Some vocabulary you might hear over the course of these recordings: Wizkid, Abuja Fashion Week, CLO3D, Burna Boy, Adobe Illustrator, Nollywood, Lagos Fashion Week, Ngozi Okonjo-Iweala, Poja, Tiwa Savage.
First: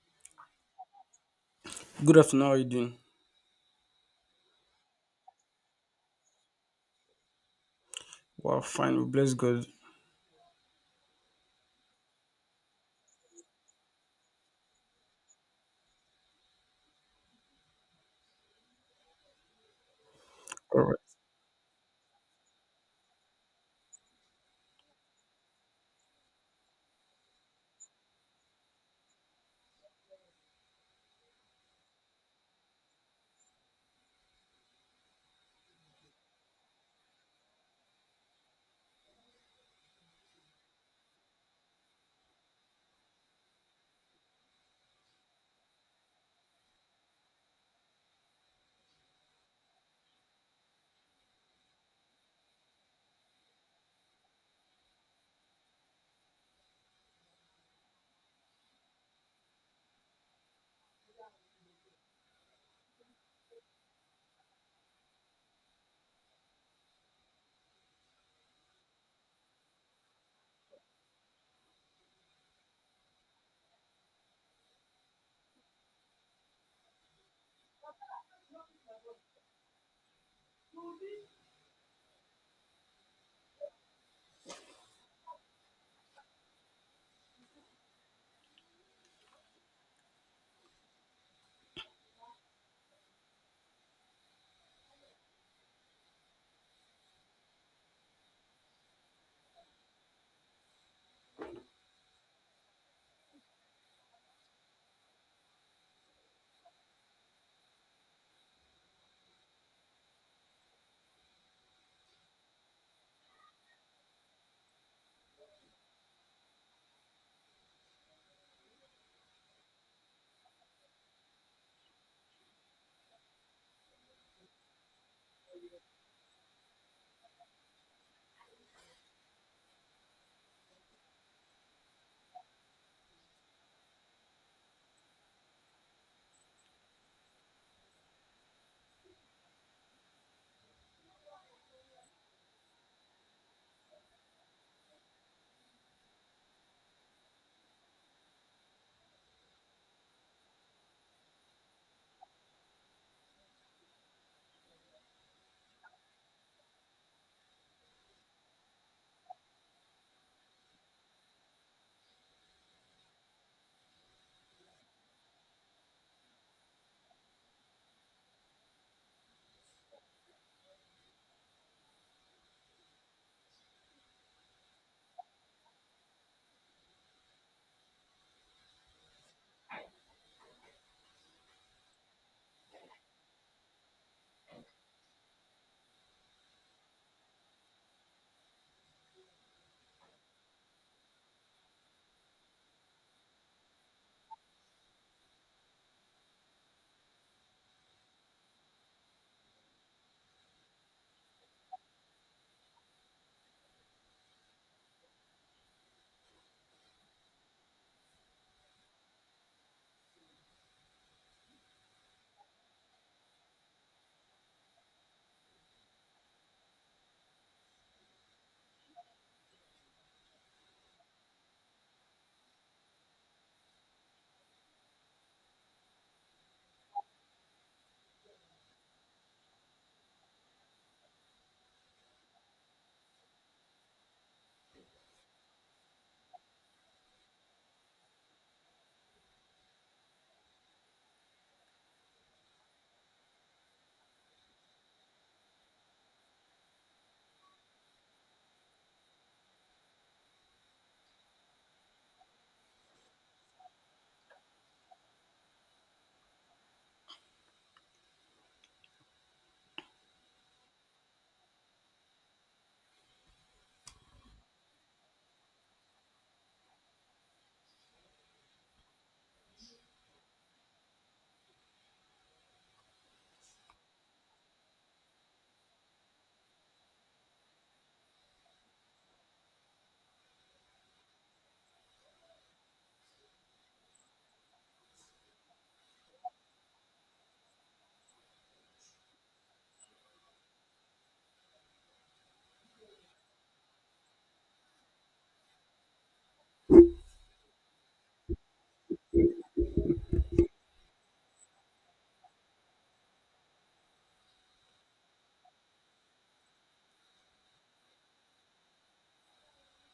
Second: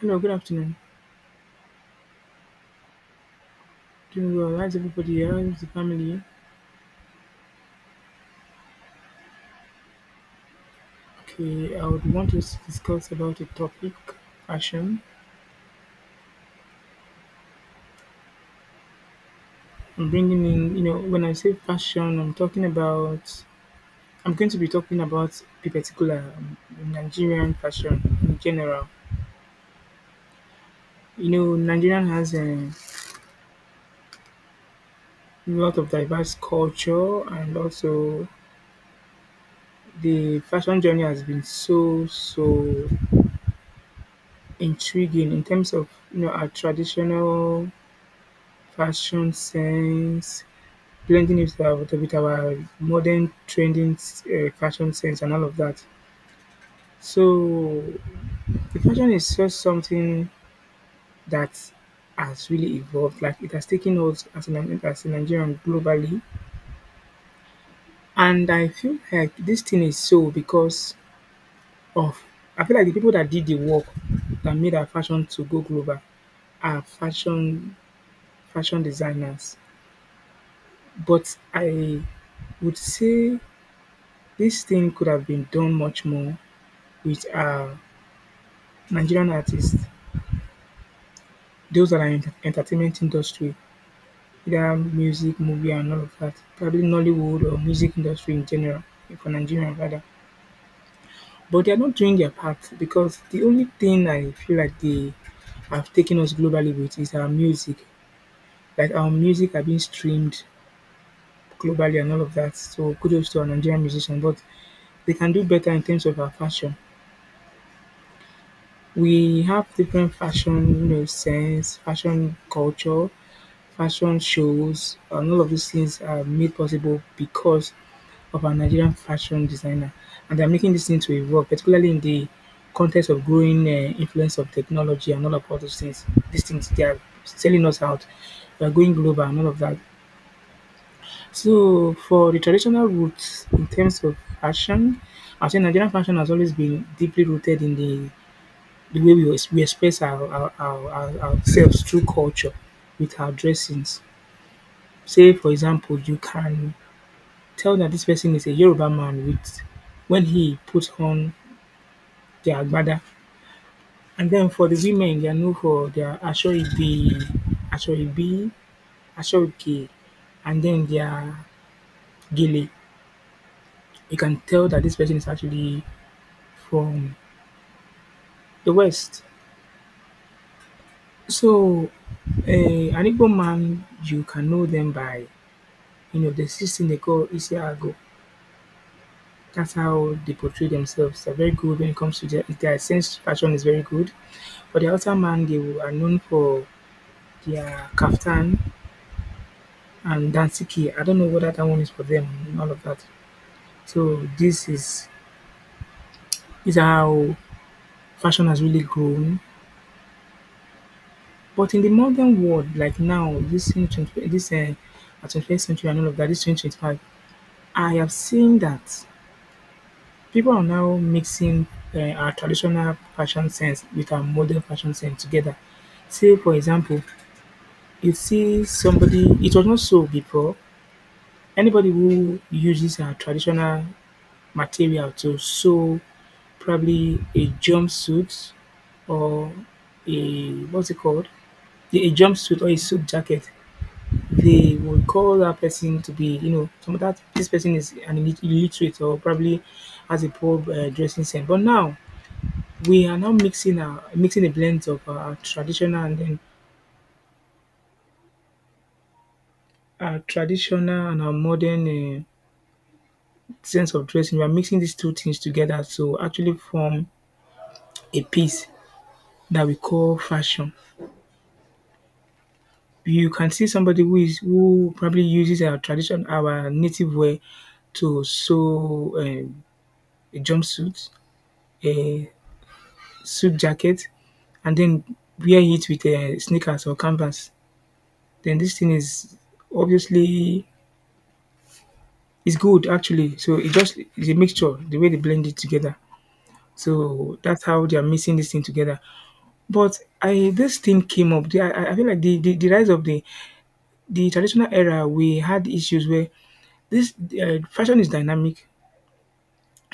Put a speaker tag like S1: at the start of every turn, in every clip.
S1: Hello, good afternoon.
S2: Good afternoon, how are you doing?
S1: Doing well. How's everybody? How's the family?
S2: Wow, fine, we bless God.
S1: Okay, I would want to discuss about the topic, fashion. I'm bringing in,
S2: All right.
S1: when I say fashion, I'm going to be talking about a particular Nigerian fashion in general. You know, Nigerian has a lot of diverse culture, and also the fashion journey has been so, so intriguing in terms of, our traditional fashion sense plenty news about, with our modern trending fashion sense and all of that. So the fashion is just something that has really evolved. Like it has taken hold as a Nigerian globally, and I feel like this thing is so because of. I feel like the people that did the work that made our fashion to go global are fashion designers. But I would say this thing could have been done much more with Nigerian artists, those that are in the entertainment industry, either music, movie, and all of that, probably Nollywood or music industry in general, for Nigerian rather. But they are not doing their part because the only thing I feel like they have taken us globally with is our music. Like our music are being streamed globally and all of that. So kudos to our Nigerian musicians, but they can do better in terms of our fashion. We have different fashion, sense, fashion culture, fashion shows, and all of these things are made possible because of our Nigerian fashion designer. And they're making this thing to evolve, particularly in the context of growing influence of technology and all those things. These things they are selling us out. We are going global and all of that. So for the traditional roots in terms of fashion, I think Nigerian fashion has always been deeply rooted in the way we, we express ourselves through culture with our dressings. Say, for example, you can tell that this person is a Yoruba man with when he puts on the agbada, and then for the women, they are known for their ashoibi, ashoke, and then their gele. You can tell that this person is actually from the West. So, an Igbo man, you can know them by, there's this thing they call Isiago. That's how they portray themselves. They're very good when it comes to their sense. Fashion is very good. For the outer man, they are known for their kaftan and dansiki. I don't know whether that one is for them and all of that. So this is how fashion has really grown. But in the modern world, like now, this in 20, this at 21st century and all of that, this 2025, I have seen that people are now mixing our traditional fashion sense with our modern fashion sense together. Say, for example, you see somebody, it was not so before. Anybody who uses our traditional material to sew probably a jumpsuit, or a what's it called? A jumpsuit or a suit jacket, they would call that person to be, some of that this person is an illiterate or probably has a poor dressing sense. But now we are now mixing a blend of our traditional and then our traditional and our modern sense of dressing. We are mixing these two things together to actually form a piece that we call fashion. You can see somebody who probably uses our tradition, our native wear to sew a jumpsuit, a suit jacket, and then wear it with a sneakers or canvas. Then this thing is obviously, it's good actually. So it just is a mixture the way they blend it together. So that's how they are mixing this thing together. But I this thing came up. I feel like the rise of the traditional era, we had issues where this fashion is dynamic.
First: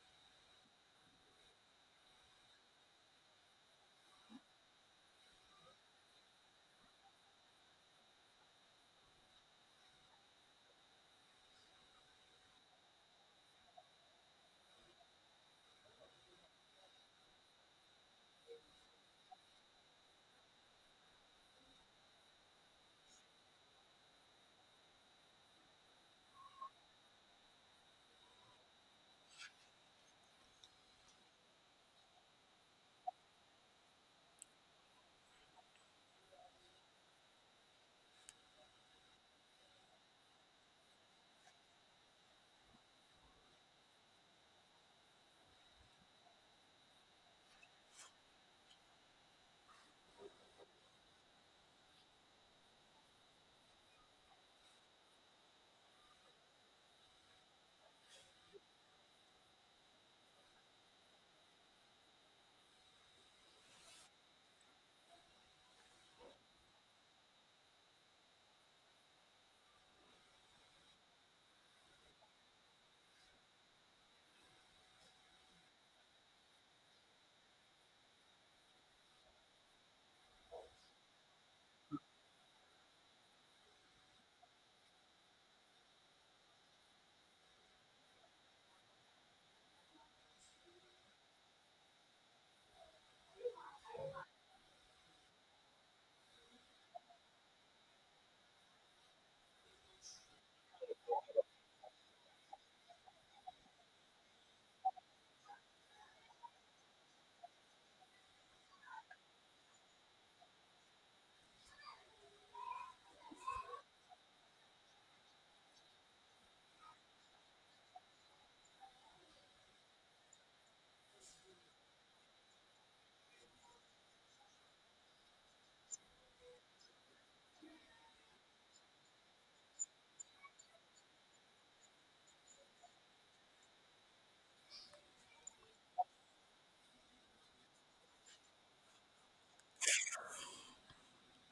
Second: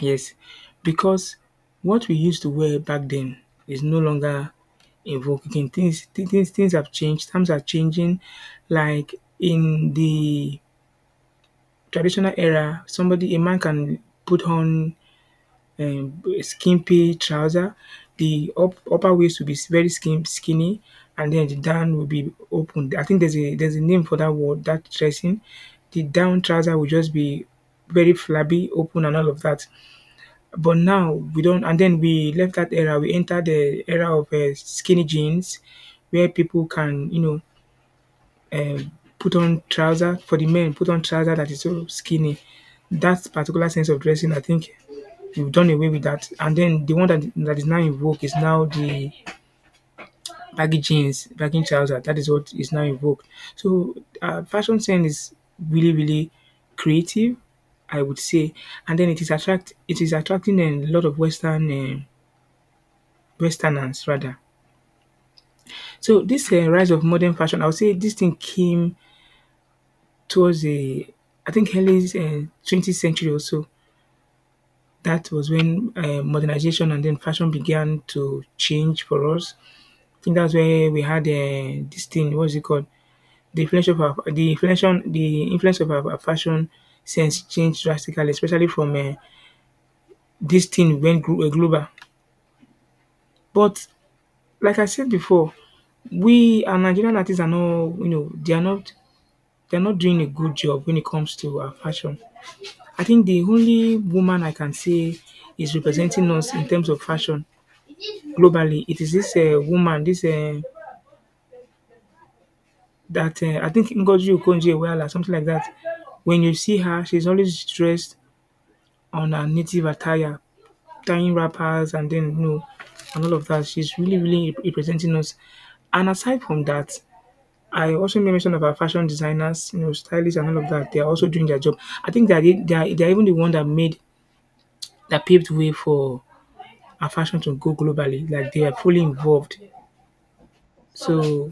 S1: Yes, because what we used to wear back then is no longer invoking things. Things have changed, times are changing. Like in the traditional era, somebody a man can put on skimpy trouser. The upper waist will be very skinny, and then the down will be open. I think there's a name for that word, that dressing. The down trouser will just be very flabby, open, and all of that. But now we don't. And then we left that era. We entered the era of skinny jeans, where people can, um, put on trouser for the men, put on trouser that is so skinny. That particular sense of dressing, I think, you've done away with that. And then the one that is now in vogue is now the baggy jeans, baggy trousers. That is what is now in vogue. So fashion sense is really, really creative, I would say. And then it is attracting a lot of Westerners rather. So this rise of modern fashion, I would say this thing came towards the, I think, early 20th century or so. That was when modernization and then fashion began to change for us. I think that's where we had this thing. What's it called? The influence of our, the influence of our fashion sense changed drastically, especially from this thing went global. But like I said before, we our Nigerian artists are not, they are not, doing a good job when it comes to our fashion. I think the only woman I can say is representing us in terms of fashion globally. It is this woman, this that I think, Ngozi Okonjo-Iweala, something like that. When you see her, she's always dressed on her native attire, tying wrappers, and then, and all of that. She's really, really representing us. And aside from that, I also made mention of our fashion designers, stylists and all of that. They are also doing their job. I think they are, even the one that made that paved way for our fashion to go globally. Like they are fully involved. So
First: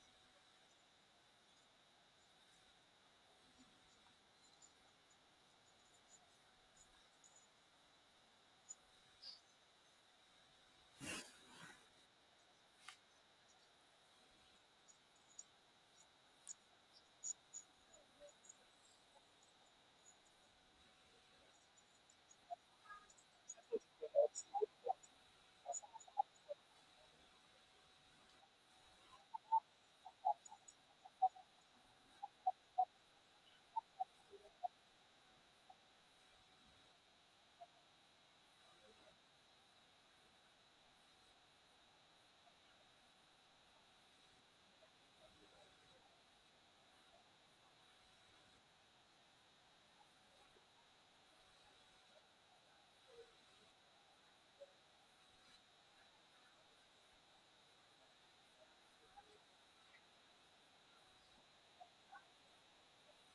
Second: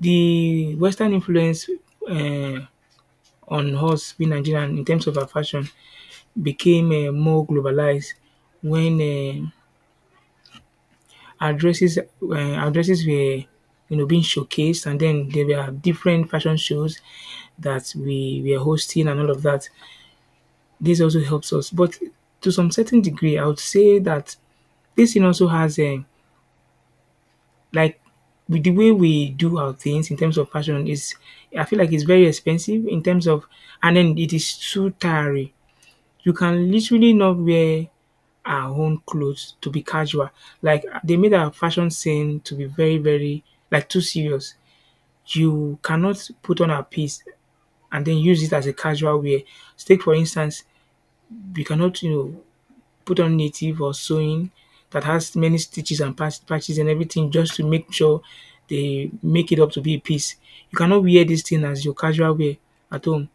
S1: the Western influence uh, on us being Nigerian in terms of our fashion became more globalized when addresses were, you know, being showcased, and then there were different fashion shows that we were hosting and all of that. This also helps us, but to some certain degree, I would say that this thing also has a, like, with the way we do our things in terms of fashion is, I feel like it's very expensive in terms of, and then it is too tiring. You can literally not wear our own clothes to be casual. Like they made our fashion scene to be very, very, like, too serious. You cannot put on a piece and then use it as a casual wear. Take for instance, you cannot, put on native or sewing that has many stitches and patches and everything just to make sure they make it up to be a piece. You cannot wear this thing as your casual wear at home.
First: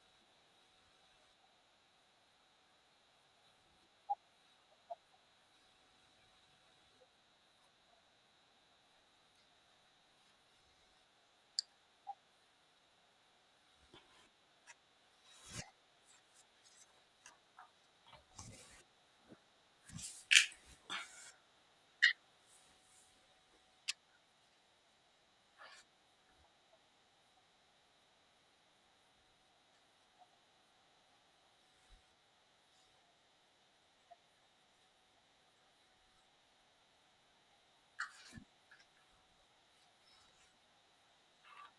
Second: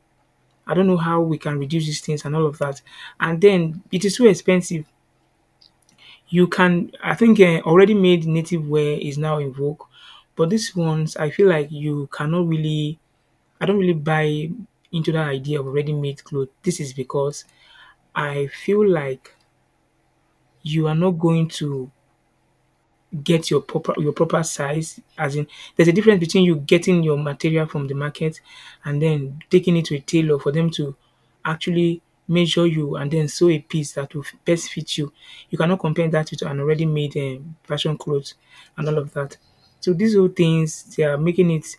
S1: I don't know how we can reduce these things and all of that. And then it is so expensive. You can, I think, already made native wear is now in vogue, but these ones I feel like you cannot really, I don't really buy into that idea of ready-made clothes. This is because I feel like you are not going to get your proper, your proper size, as in there's a difference between you getting your material from the market and then taking it to a tailor for them to actually measure you and then sew a piece that will best fit you. You cannot compare that with an already made fashion clothes and all of that. So these whole things they are making it,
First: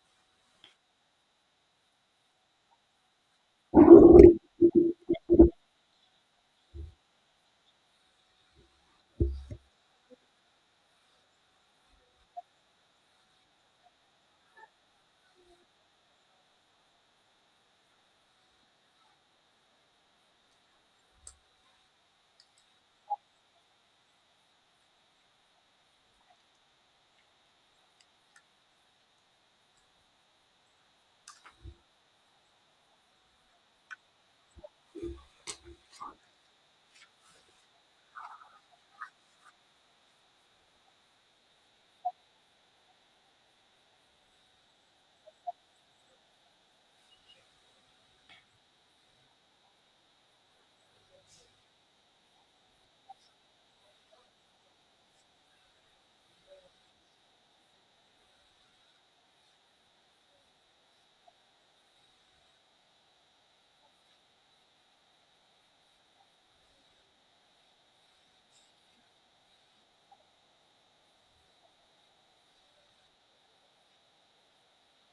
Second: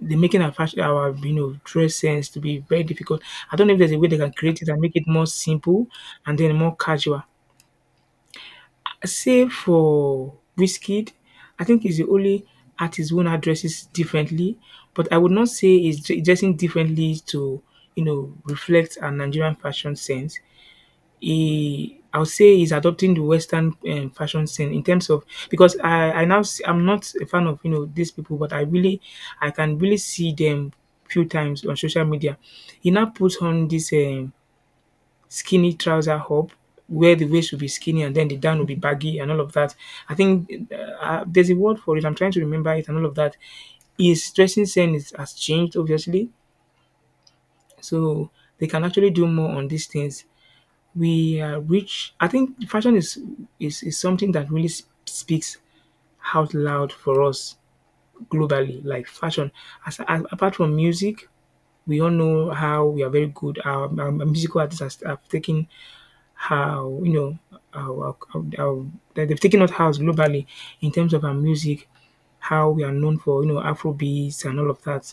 S1: they're making our fashion, our, dress sense to be very difficult. I don't know if there's a way they can create it and make it more simple and then more casual. Save for Wizkid, I think he's the only artist one dresses differently, but I would not say he's dressing differently to, you know, reflect a Nigerian fashion sense. He, I would say he's adopting the Western fashion sense in terms of because I now see, I'm not a fan of these people, but I can really see them few times on social media. He now puts on this skinny trouser up where the waist will be skinny and then the down will be baggy and all of that. I think there's a word for it. I'm trying to remember it and all of that. His dressing sense has changed, obviously. So they can actually do more on these things. We are rich. I think fashion is something that really speaks out loud for us globally, like fashion. Apart from music, we all know how we are very good. Our musical artists have taken how you know how that they've taken us house globally in terms of our music, how we are known for Afro beats and all of that.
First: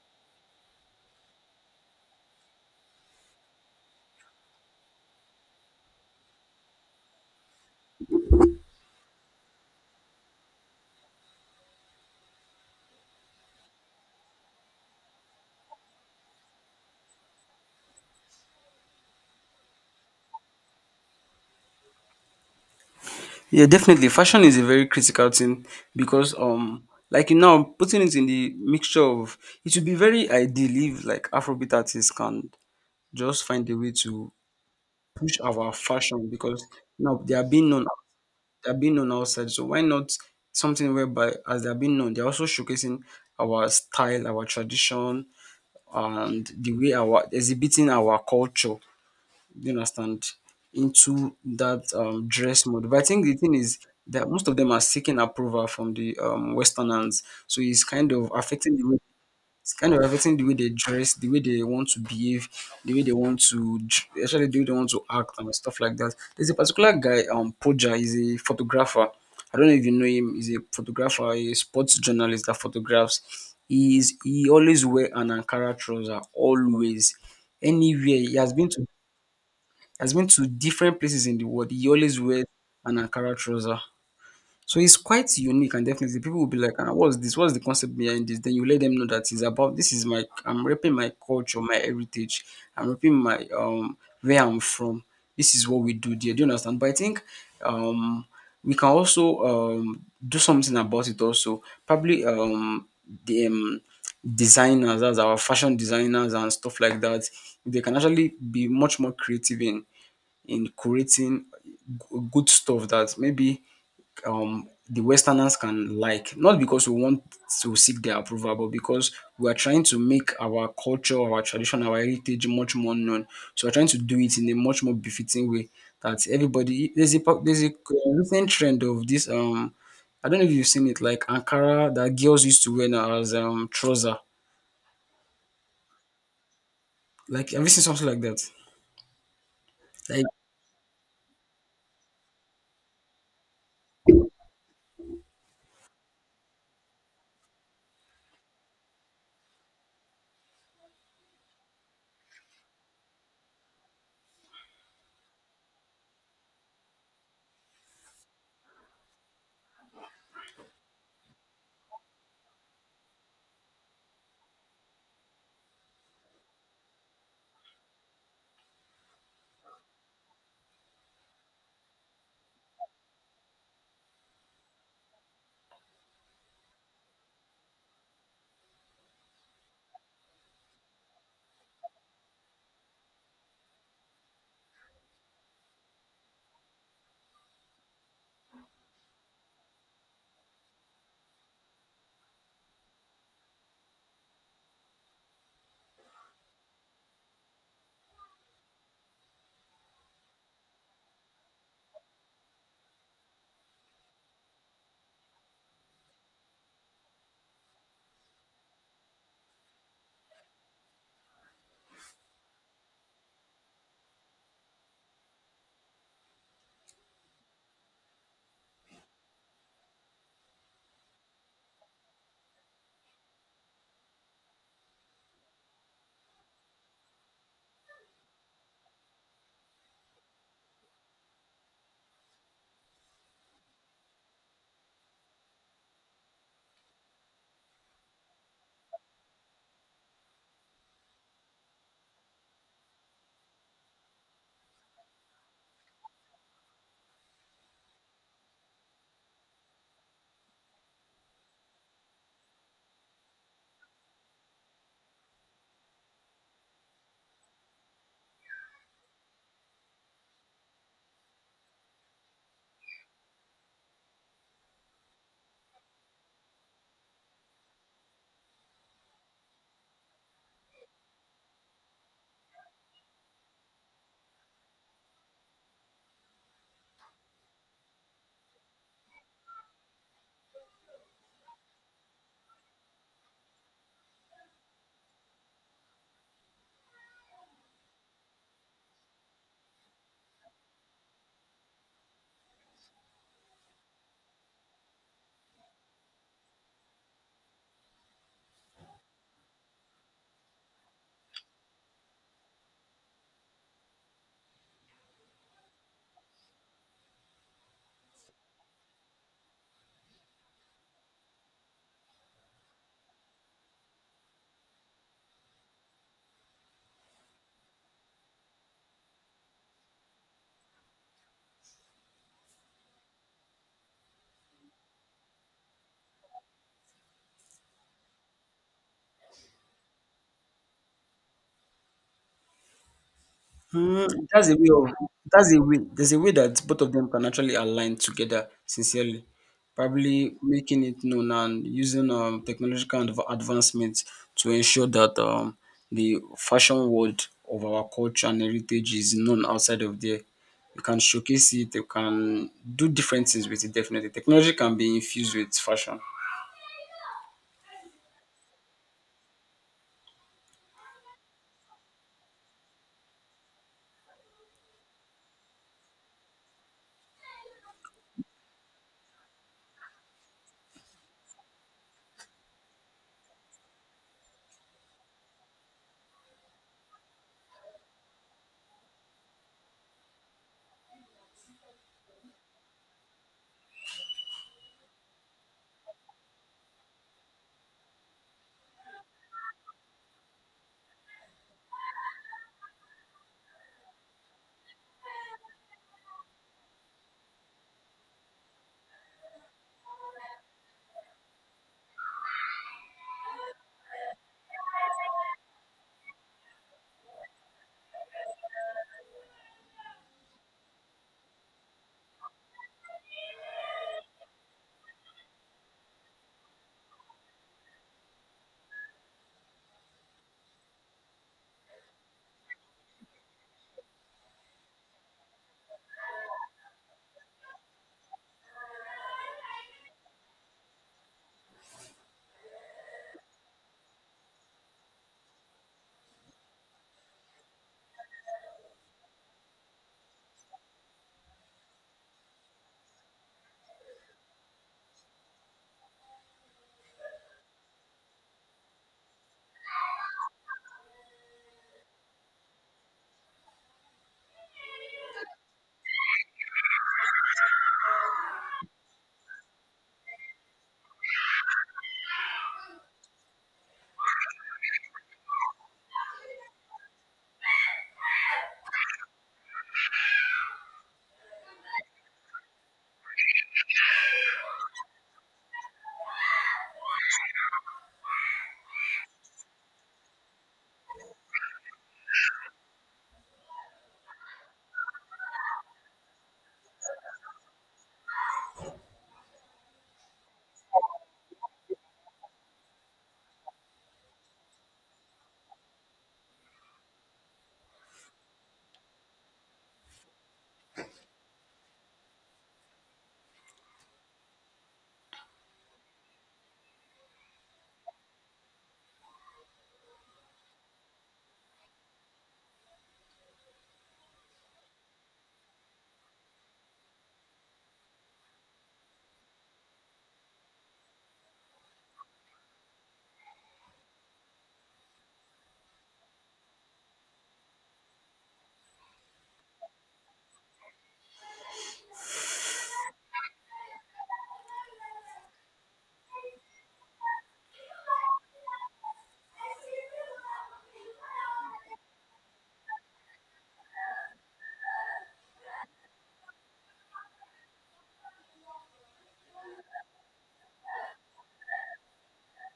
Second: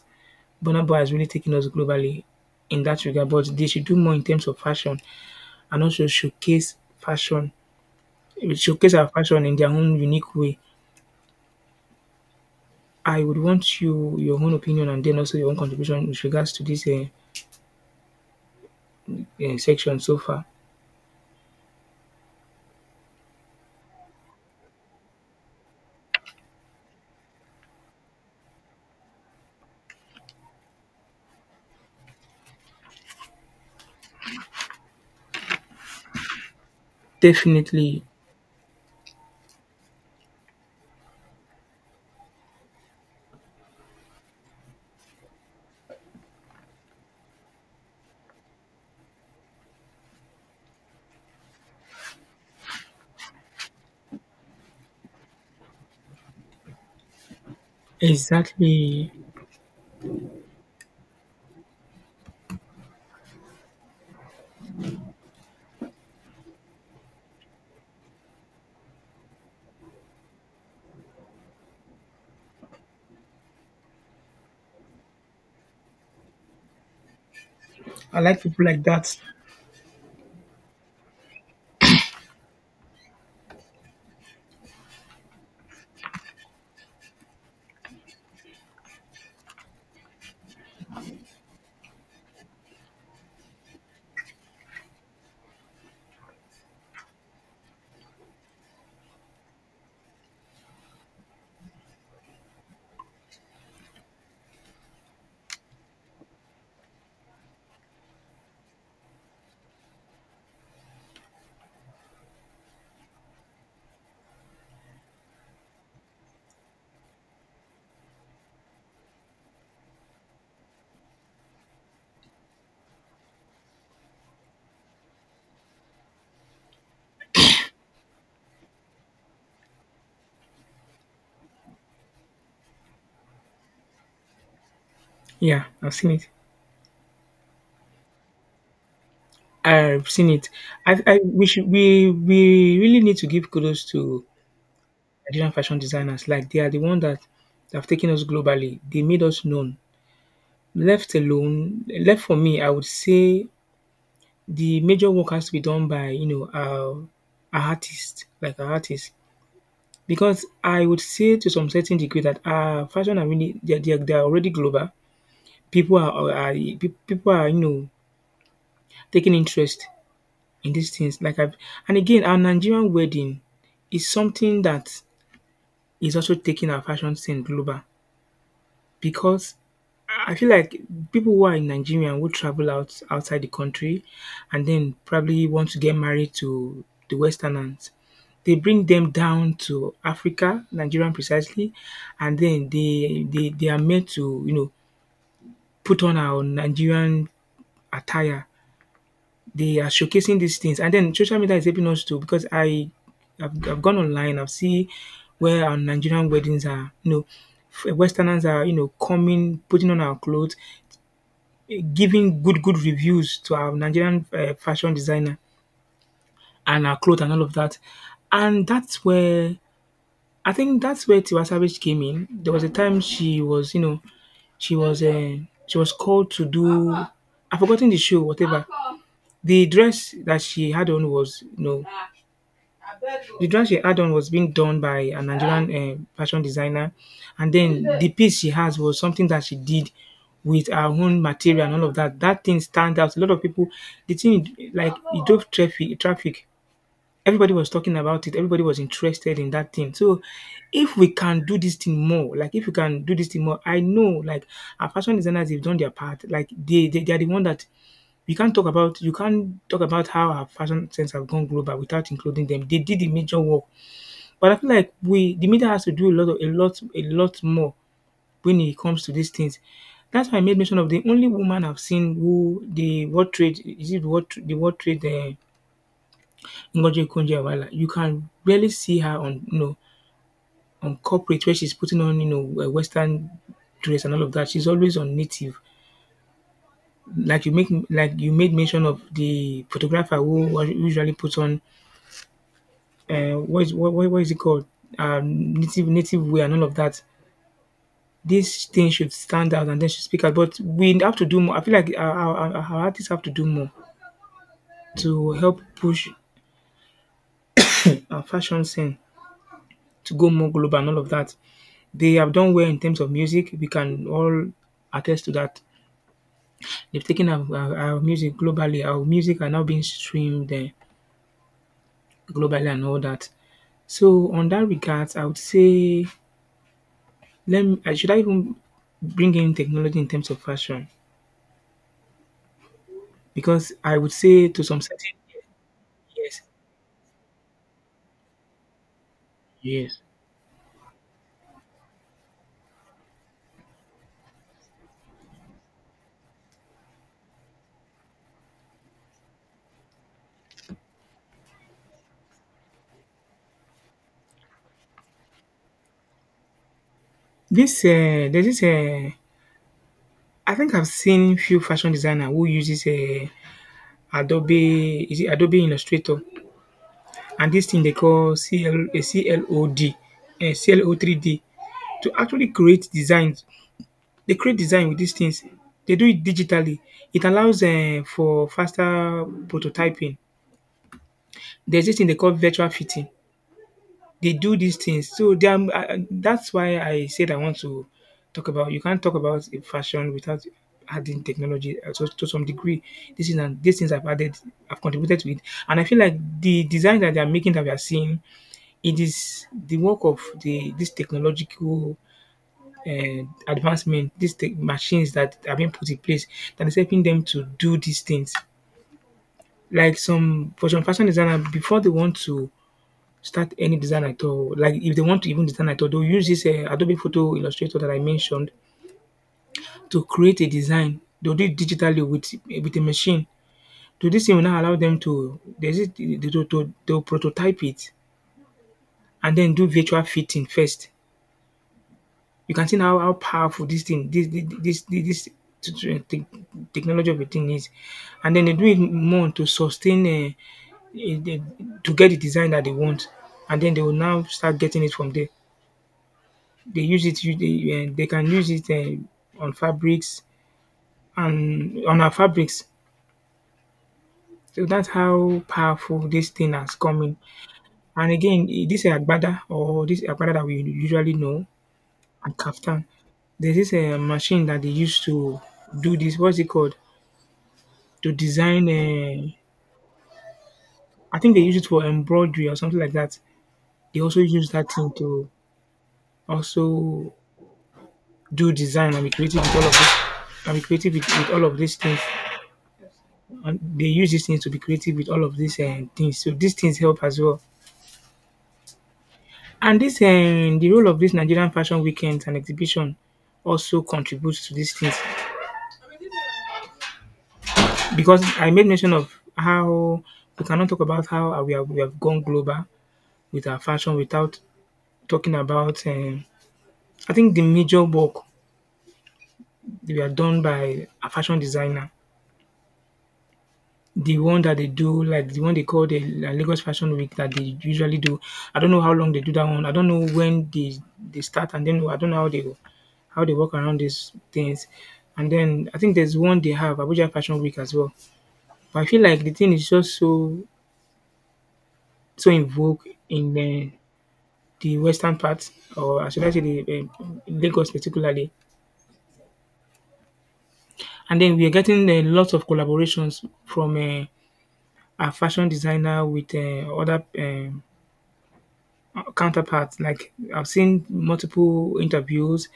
S1: Burna Boy has really taken us globally in that regard, but they should do more in terms of fashion and also showcase fashion, showcase our fashion in their own unique way. I would want you your own opinion and then also your own contribution with regards to this section so far.
S2: Yeah, definitely. Fashion is a very critical thing because like you know, putting it in the mixture of it would be very ideal if like Afrobeat artists can just find a way to push our fashion because now they are being known,
S1: Definitely,
S2: they are being known outside. So why not something whereby as they are being known, they're also showcasing our style, our tradition and the way our exhibiting our culture. Do you understand? Into that dress mode. But I think the thing is that most of them are seeking approval from the Westerners, so it's kind of affecting the way
S1: exactly.
S2: it's kind of affecting the way they dress, the way they want to behave, the way they want to actually the way they want to act and stuff like that. There's a particular guy, Poja, is a photographer. I don't know if you know him. He's a photographer, a sports journalist that photographs. He always wear an Ankara trouser always anywhere
S1: I
S2: he
S1: like
S2: has
S1: people
S2: been
S1: like
S2: to,
S1: that.
S2: has been to different places in the world, he always wears an Ankara trouser. So it's quite unique and definitely people will be like, ah, what's this? What's the concept behind this? Then you let them know that it's about this is my, I'm repping my culture, my heritage, I'm repping my where I'm from. This is what we do there. Do you understand? But I think um we can also do something about it also. Probably the designers, as our fashion designers and stuff like that, they can actually be much more creative in creating good stuff that maybe the Westerners can like. Not because we want to seek their approval, but because we are trying to make our culture, our tradition, our heritage much more known. So we're trying to do it in a much more befitting way that everybody. There's a recent trend of this. I don't know if you've seen it, like Ankara that girls used to wear now as trouser.
S1: Yeah, I've seen it.
S2: Like, have you seen something like that?
S1: I've
S2: Like,
S1: seen it. I we should we really need to give kudos to Nigerian fashion designers. Like they are the one that have taken us globally. They made us known. Left alone, left for me, I would say the major work has to be done by our artists, like our artists, because I would say to some certain degree that our fashion are really they are already global. People are taking interest in these things. Like I've, and again, our Nigerian wedding is something that is also taking our fashion scene global because I feel like people who are in Nigeria and who travel outside the country and then probably want to get married to the Westerners, they bring them down to Africa, Nigerian precisely, and then they are made to, put on our Nigerian attire, they are showcasing these things. And then social media is helping us too because I've gone online, I've seen where our Nigerian weddings are, Westerners are, coming, putting on our clothes, giving good, good reviews to our Nigerian fashion designer and our clothes and all of that. And that's where, I think that's where Tiwa Savage came in. There was a time she was, you know, she was, uh, she was called to do, I've forgotten the show, whatever. The dress that she had on was, you know, The dress she had on was being done by a Nigerian fashion designer, and then the piece she has was something that she did with her own material and all of that. That thing stand out. A lot of people, the thing, like it drove traffic. Traffic. Everybody was talking about it. Everybody was interested in that thing. So, if we can do this thing more, like if we can do this thing more, I know, like our fashion designers have done their part. Like they are the one that we can't talk about. You can't talk about how our fashion sense have gone global without including them. They did the major work, but I feel like we, the media, has to do a lot of a lot more when it comes to these things. That's why I made mention of the only woman I've seen who the World Trade, is it what, the World Trade, Ngozi Okonjo-Iweala. You can barely see her on on corporate where she's putting on a Western dress and all of that. She's always on native. Like you made mention of the photographer who usually puts on what is, what is it called, native wear and all of that. This thing should stand out and then should speak out, but we have to do more. I feel like our artists have to do more to help push our fashion scene to go more global and all of that. They have done well in terms of music. We can all attest to that. They've taken our music globally. Our music are now being streamed globally and all that. So on that regard, I would say, should I even bring in technology in terms of fashion? Because I
S2: mm,
S1: would say
S2: that's a
S1: to
S2: way
S1: some
S2: of,
S1: certain,
S2: that's a way there's a way
S1: yes,
S2: that both of them can actually align together sincerely,
S1: yes.
S2: probably making it known and using technological advancements to ensure that the fashion world of our culture and heritage is known outside of there. You can showcase it, you can do different things with it. Definitely technology can be infused with fashion.
S1: This There's this, I think I've seen few fashion designer who uses Adobe, is it Adobe Illustrator, and this thing they call CL CLOD um CLO3D to actually create designs. They create design with these things. They do it digitally. It allows for faster prototyping. There's this thing they call virtual fitting. They do these things. So, they are that's why I said I want to talk about, you can't talk about a fashion without adding technology, to some degree. This is and these things I've added, I've contributed to it. And I feel like the design that they're making that we are seeing, it is the work of the this technological advancement, these machines that are being put in place that is helping them to do these things. Like some fashion designer, before they want to start any design at all. Like if they want to even design at all, they'll use this Adobe Photo Illustrator that I mentioned to create a design. They'll do it digitally with a machine. So this thing will now allow them to, there's it they'll prototype it and then do virtual fitting first. You can see now how powerful this thing this this this, this te- technology of a thing is, and then they do it more to sustain, eh, eh, to get the design that they want, and then they will now start getting it from there. They use it. They can use it on fabrics and on our fabrics. So that's how powerful this thing has come in. And again, this agbada, or this agbada that we usually know, and kaftan, there's this machine that they use to do this. What's it called? To design. I think they use it for embroidery or something like that. They also use that thing to also do design and be creative with all of this. And be creative with, all of these things. And they use these things to be creative with all of these things. So these things help as well. And this The role of this Nigerian fashion weekends and exhibition also contributes to these things because I made mention of how we cannot talk about how we have gone global with our fashion without talking about. I think the major work we are done by a fashion designer. The one that they do, like the one they call the La Lagos Fashion Week that they usually do. I don't know how long they do that one. I don't know when they start, and then I don't know how they work around these things. And then I think there's one they have, Abuja Fashion Week as well. But I feel like the thing is just so in vogue in the western part, or should I say the Lagos particularly. And then we are getting a lot of collaborations from a fashion designer with other counterparts. Like I've seen multiple interviews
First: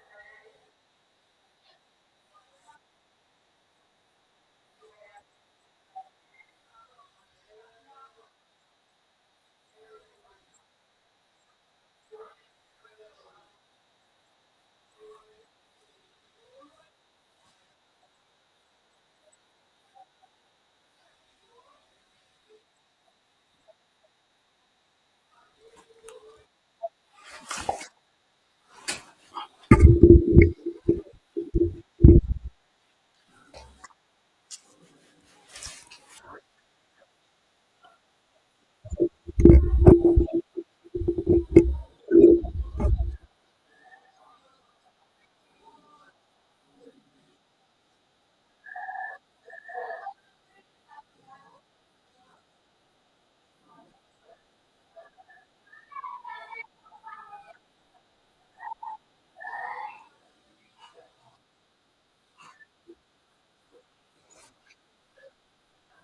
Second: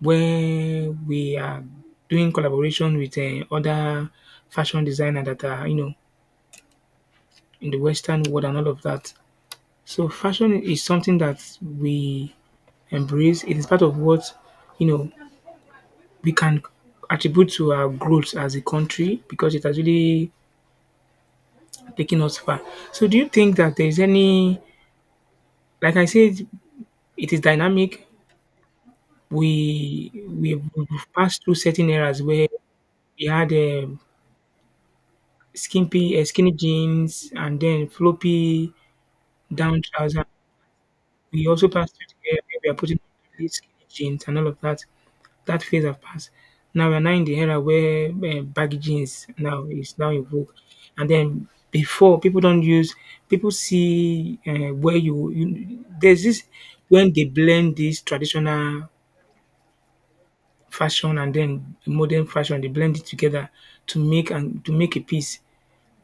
S1: where we are doing collaboration with other fashion designer that are in the Western world and all of that. So fashion is something that we embrace. It is part of what you know we can attribute to our growth as a country because it has really taken us far. So do you think that there is any, like I said, it is dynamic. We've passed through certain eras where we had skimpy, skinny jeans and then floppy down trousers. We also passed through the era where we are putting really skinny jeans and all of that. That phase have passed. Now we are now in the era where baggy jeans now is now in vogue, and then before, people don't use, people see where you, there's this when they blend these traditional fashion and then modern fashion. They blend it together to make a piece.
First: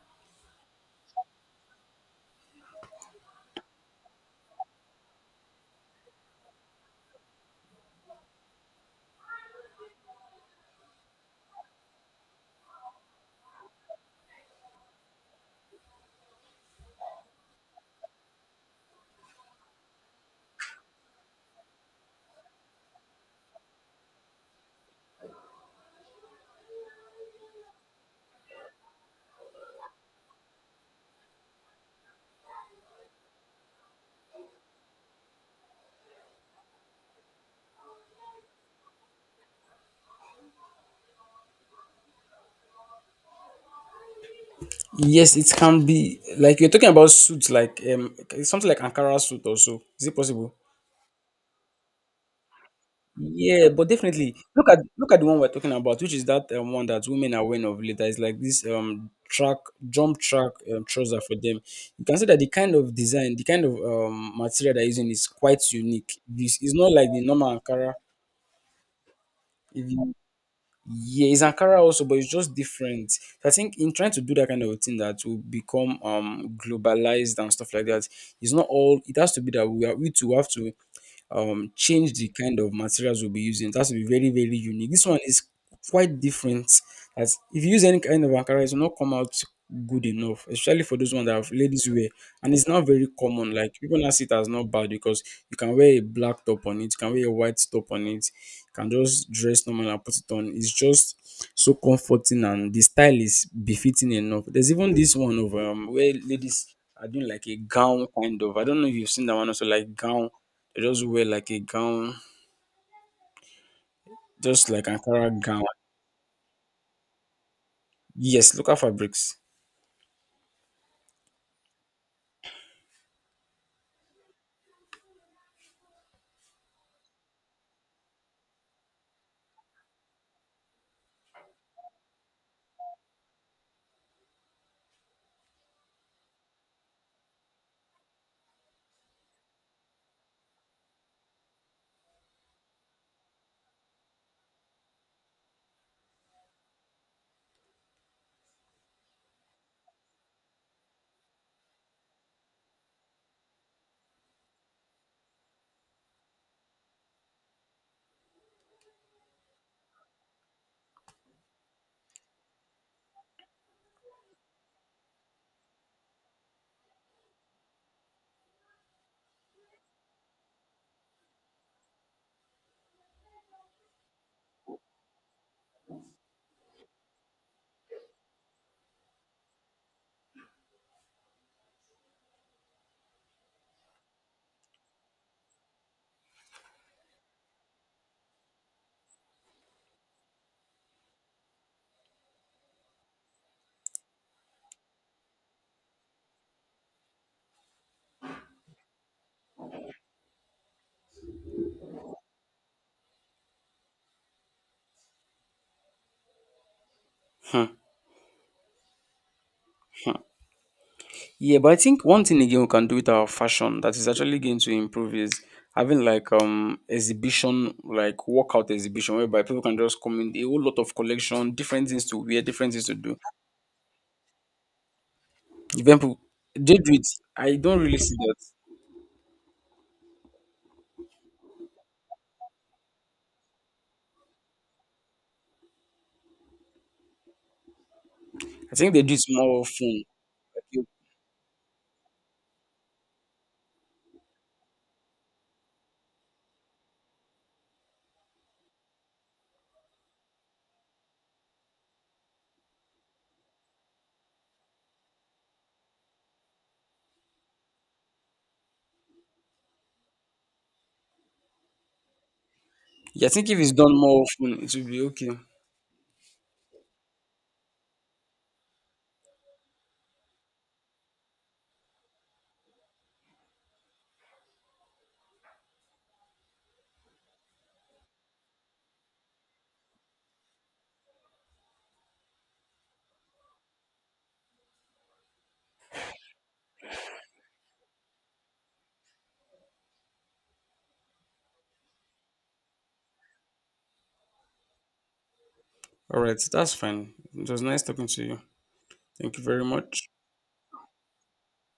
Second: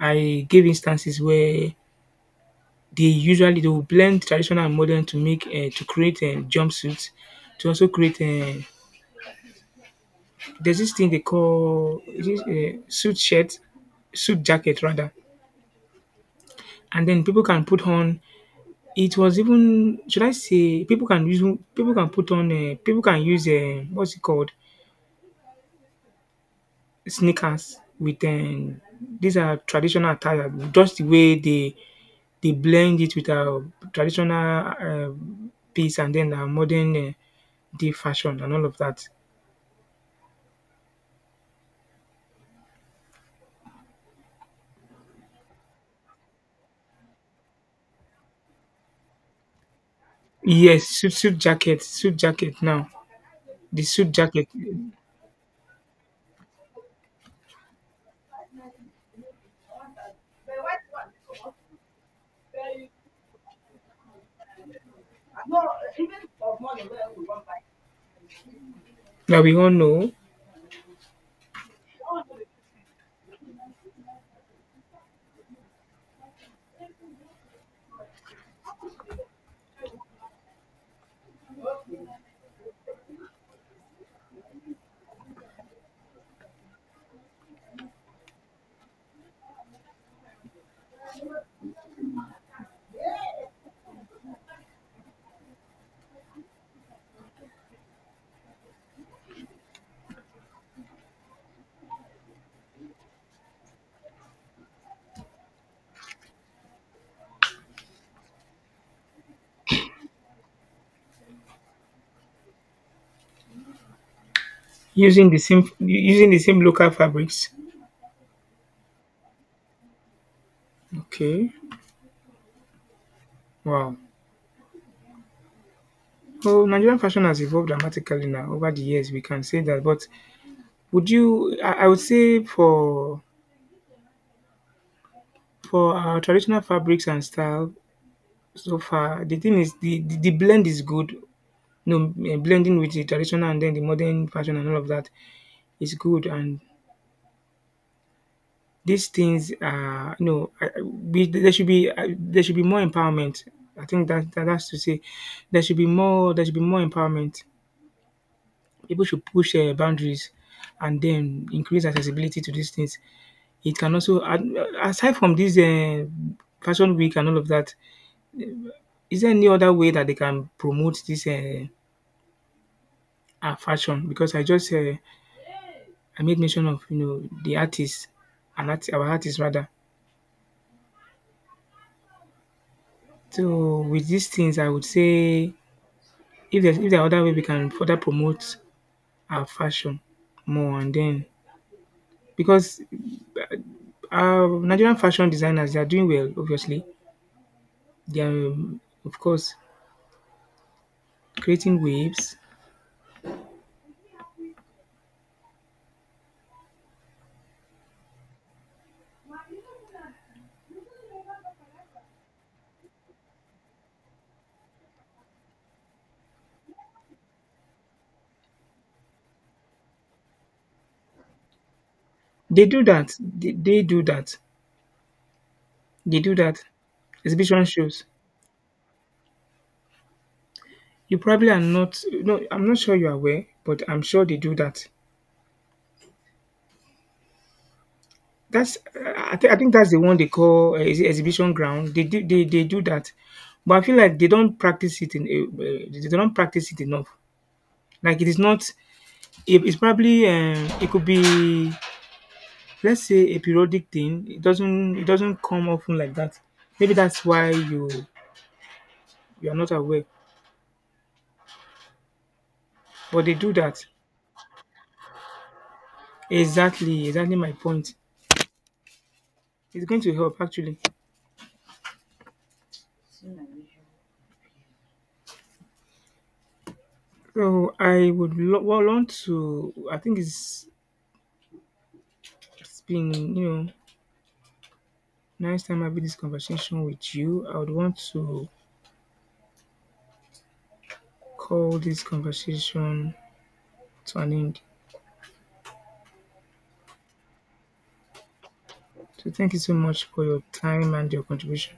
S1: I gave instances where they will blend traditional and modern to create a jumpsuit, to also create a, there's this thing they call, is it, suit shirt, suit jacket rather, and then people can put on. It was even, should I say, people can use, people can put on, people can use, what's it called, sneakers with these are traditional attire, just the way they blend it with our traditional piece and then our modern day fashion and all of that.
S2: Yes, it can be. Like you're talking about suits, like something like Ankara suit, also, is it possible?
S1: Yes, suit, suit jacket now.
S2: Yeah,
S1: The
S2: but
S1: suit
S2: definitely
S1: jacket
S2: look at the one we're talking about, which is that one that women are wearing of later. It's like this track jump track trouser for them. You can see that the kind of design, the kind of material they're using is quite unique. This is not like the normal Ankara.
S1: that we all
S2: If
S1: know,
S2: you, yeah, it's Ankara also, but it's just different. So I think in trying to do that kind of a thing that will become globalized and stuff like that, it's not all. It has to be that we are, we too have to change the kind of materials we'll be using. It has to be very, very unique. This one is quite different. As if you use any kind of Ankara, it will not come out good enough, especially for those ones that have ladies wear. And it's not very common. Like people now see it as not bad because you can wear a black top on it, you can wear a white top on it, you can just dress normal and put it on. It's just so comforting and the style is befitting enough. There's even this one of where ladies are doing like a gown kind of. I don't know if you've seen that one also, like gown, they just wear like a gown, just like Ankara gown.
S1: using the same local fabrics.
S2: Yes, local fabrics.
S1: Okay. Wow. Well, Nigerian fashion has evolved dramatically now over the years. We can say that, but would you? I would say for our traditional fabrics and style, so far the thing is, the blend is good. No, blending with the traditional and then the modern fashion and all of that is good, and these things are, we there should be more empowerment. I think that that's to say there should be more empowerment. People should push boundaries and then increase accessibility to these things. It can also and aside from this fashion week and all of that, is there any other way that they can promote this our fashion? Because I just, I made mention of the artists, and art our artists rather. So with these things, I would say, if there are other way we can further promote our fashion more, and then because our Nigerian fashion designers, they are doing well obviously. They are, of course, creating waves.
S2: Hmm, hmm. Yeah, but I think one thing again we can do with our fashion that is actually going to improve is having like exhibition, like workout exhibition, whereby people can just come in a whole lot of collection, different things to wear,
S1: They
S2: different
S1: do
S2: things to
S1: that.
S2: do.
S1: They do that.
S2: Even people
S1: They do that.
S2: they do it. I
S1: Exhibition
S2: don't really
S1: shows.
S2: see that.
S1: You probably are not No, I'm not sure you're aware, but I'm sure they do that.
S2: I
S1: That's
S2: think they do it
S1: I think,
S2: more
S1: that's the
S2: often.
S1: one they call ex exhibition ground. They do, they do that, but I feel like they don't practice it in a, they don't practice it enough. Like, it is not it is probably, it could be, let's say, a periodic thing. It doesn't come often like that. Maybe that's why you are not aware, but
S2: Yeah, I
S1: they
S2: think
S1: do
S2: if it's
S1: that.
S2: done more often, it will be okay.
S1: Exactly, exactly my point. It's going to help actually. So I would, want to. I think it's been nice time having this conversation with you. I would want to call this conversation to an end.
S2: All right, that's fine. It was nice talking to you.
S1: So
S2: Thank you
S1: thank you
S2: very
S1: so much
S2: much.
S1: for your time and your contribution.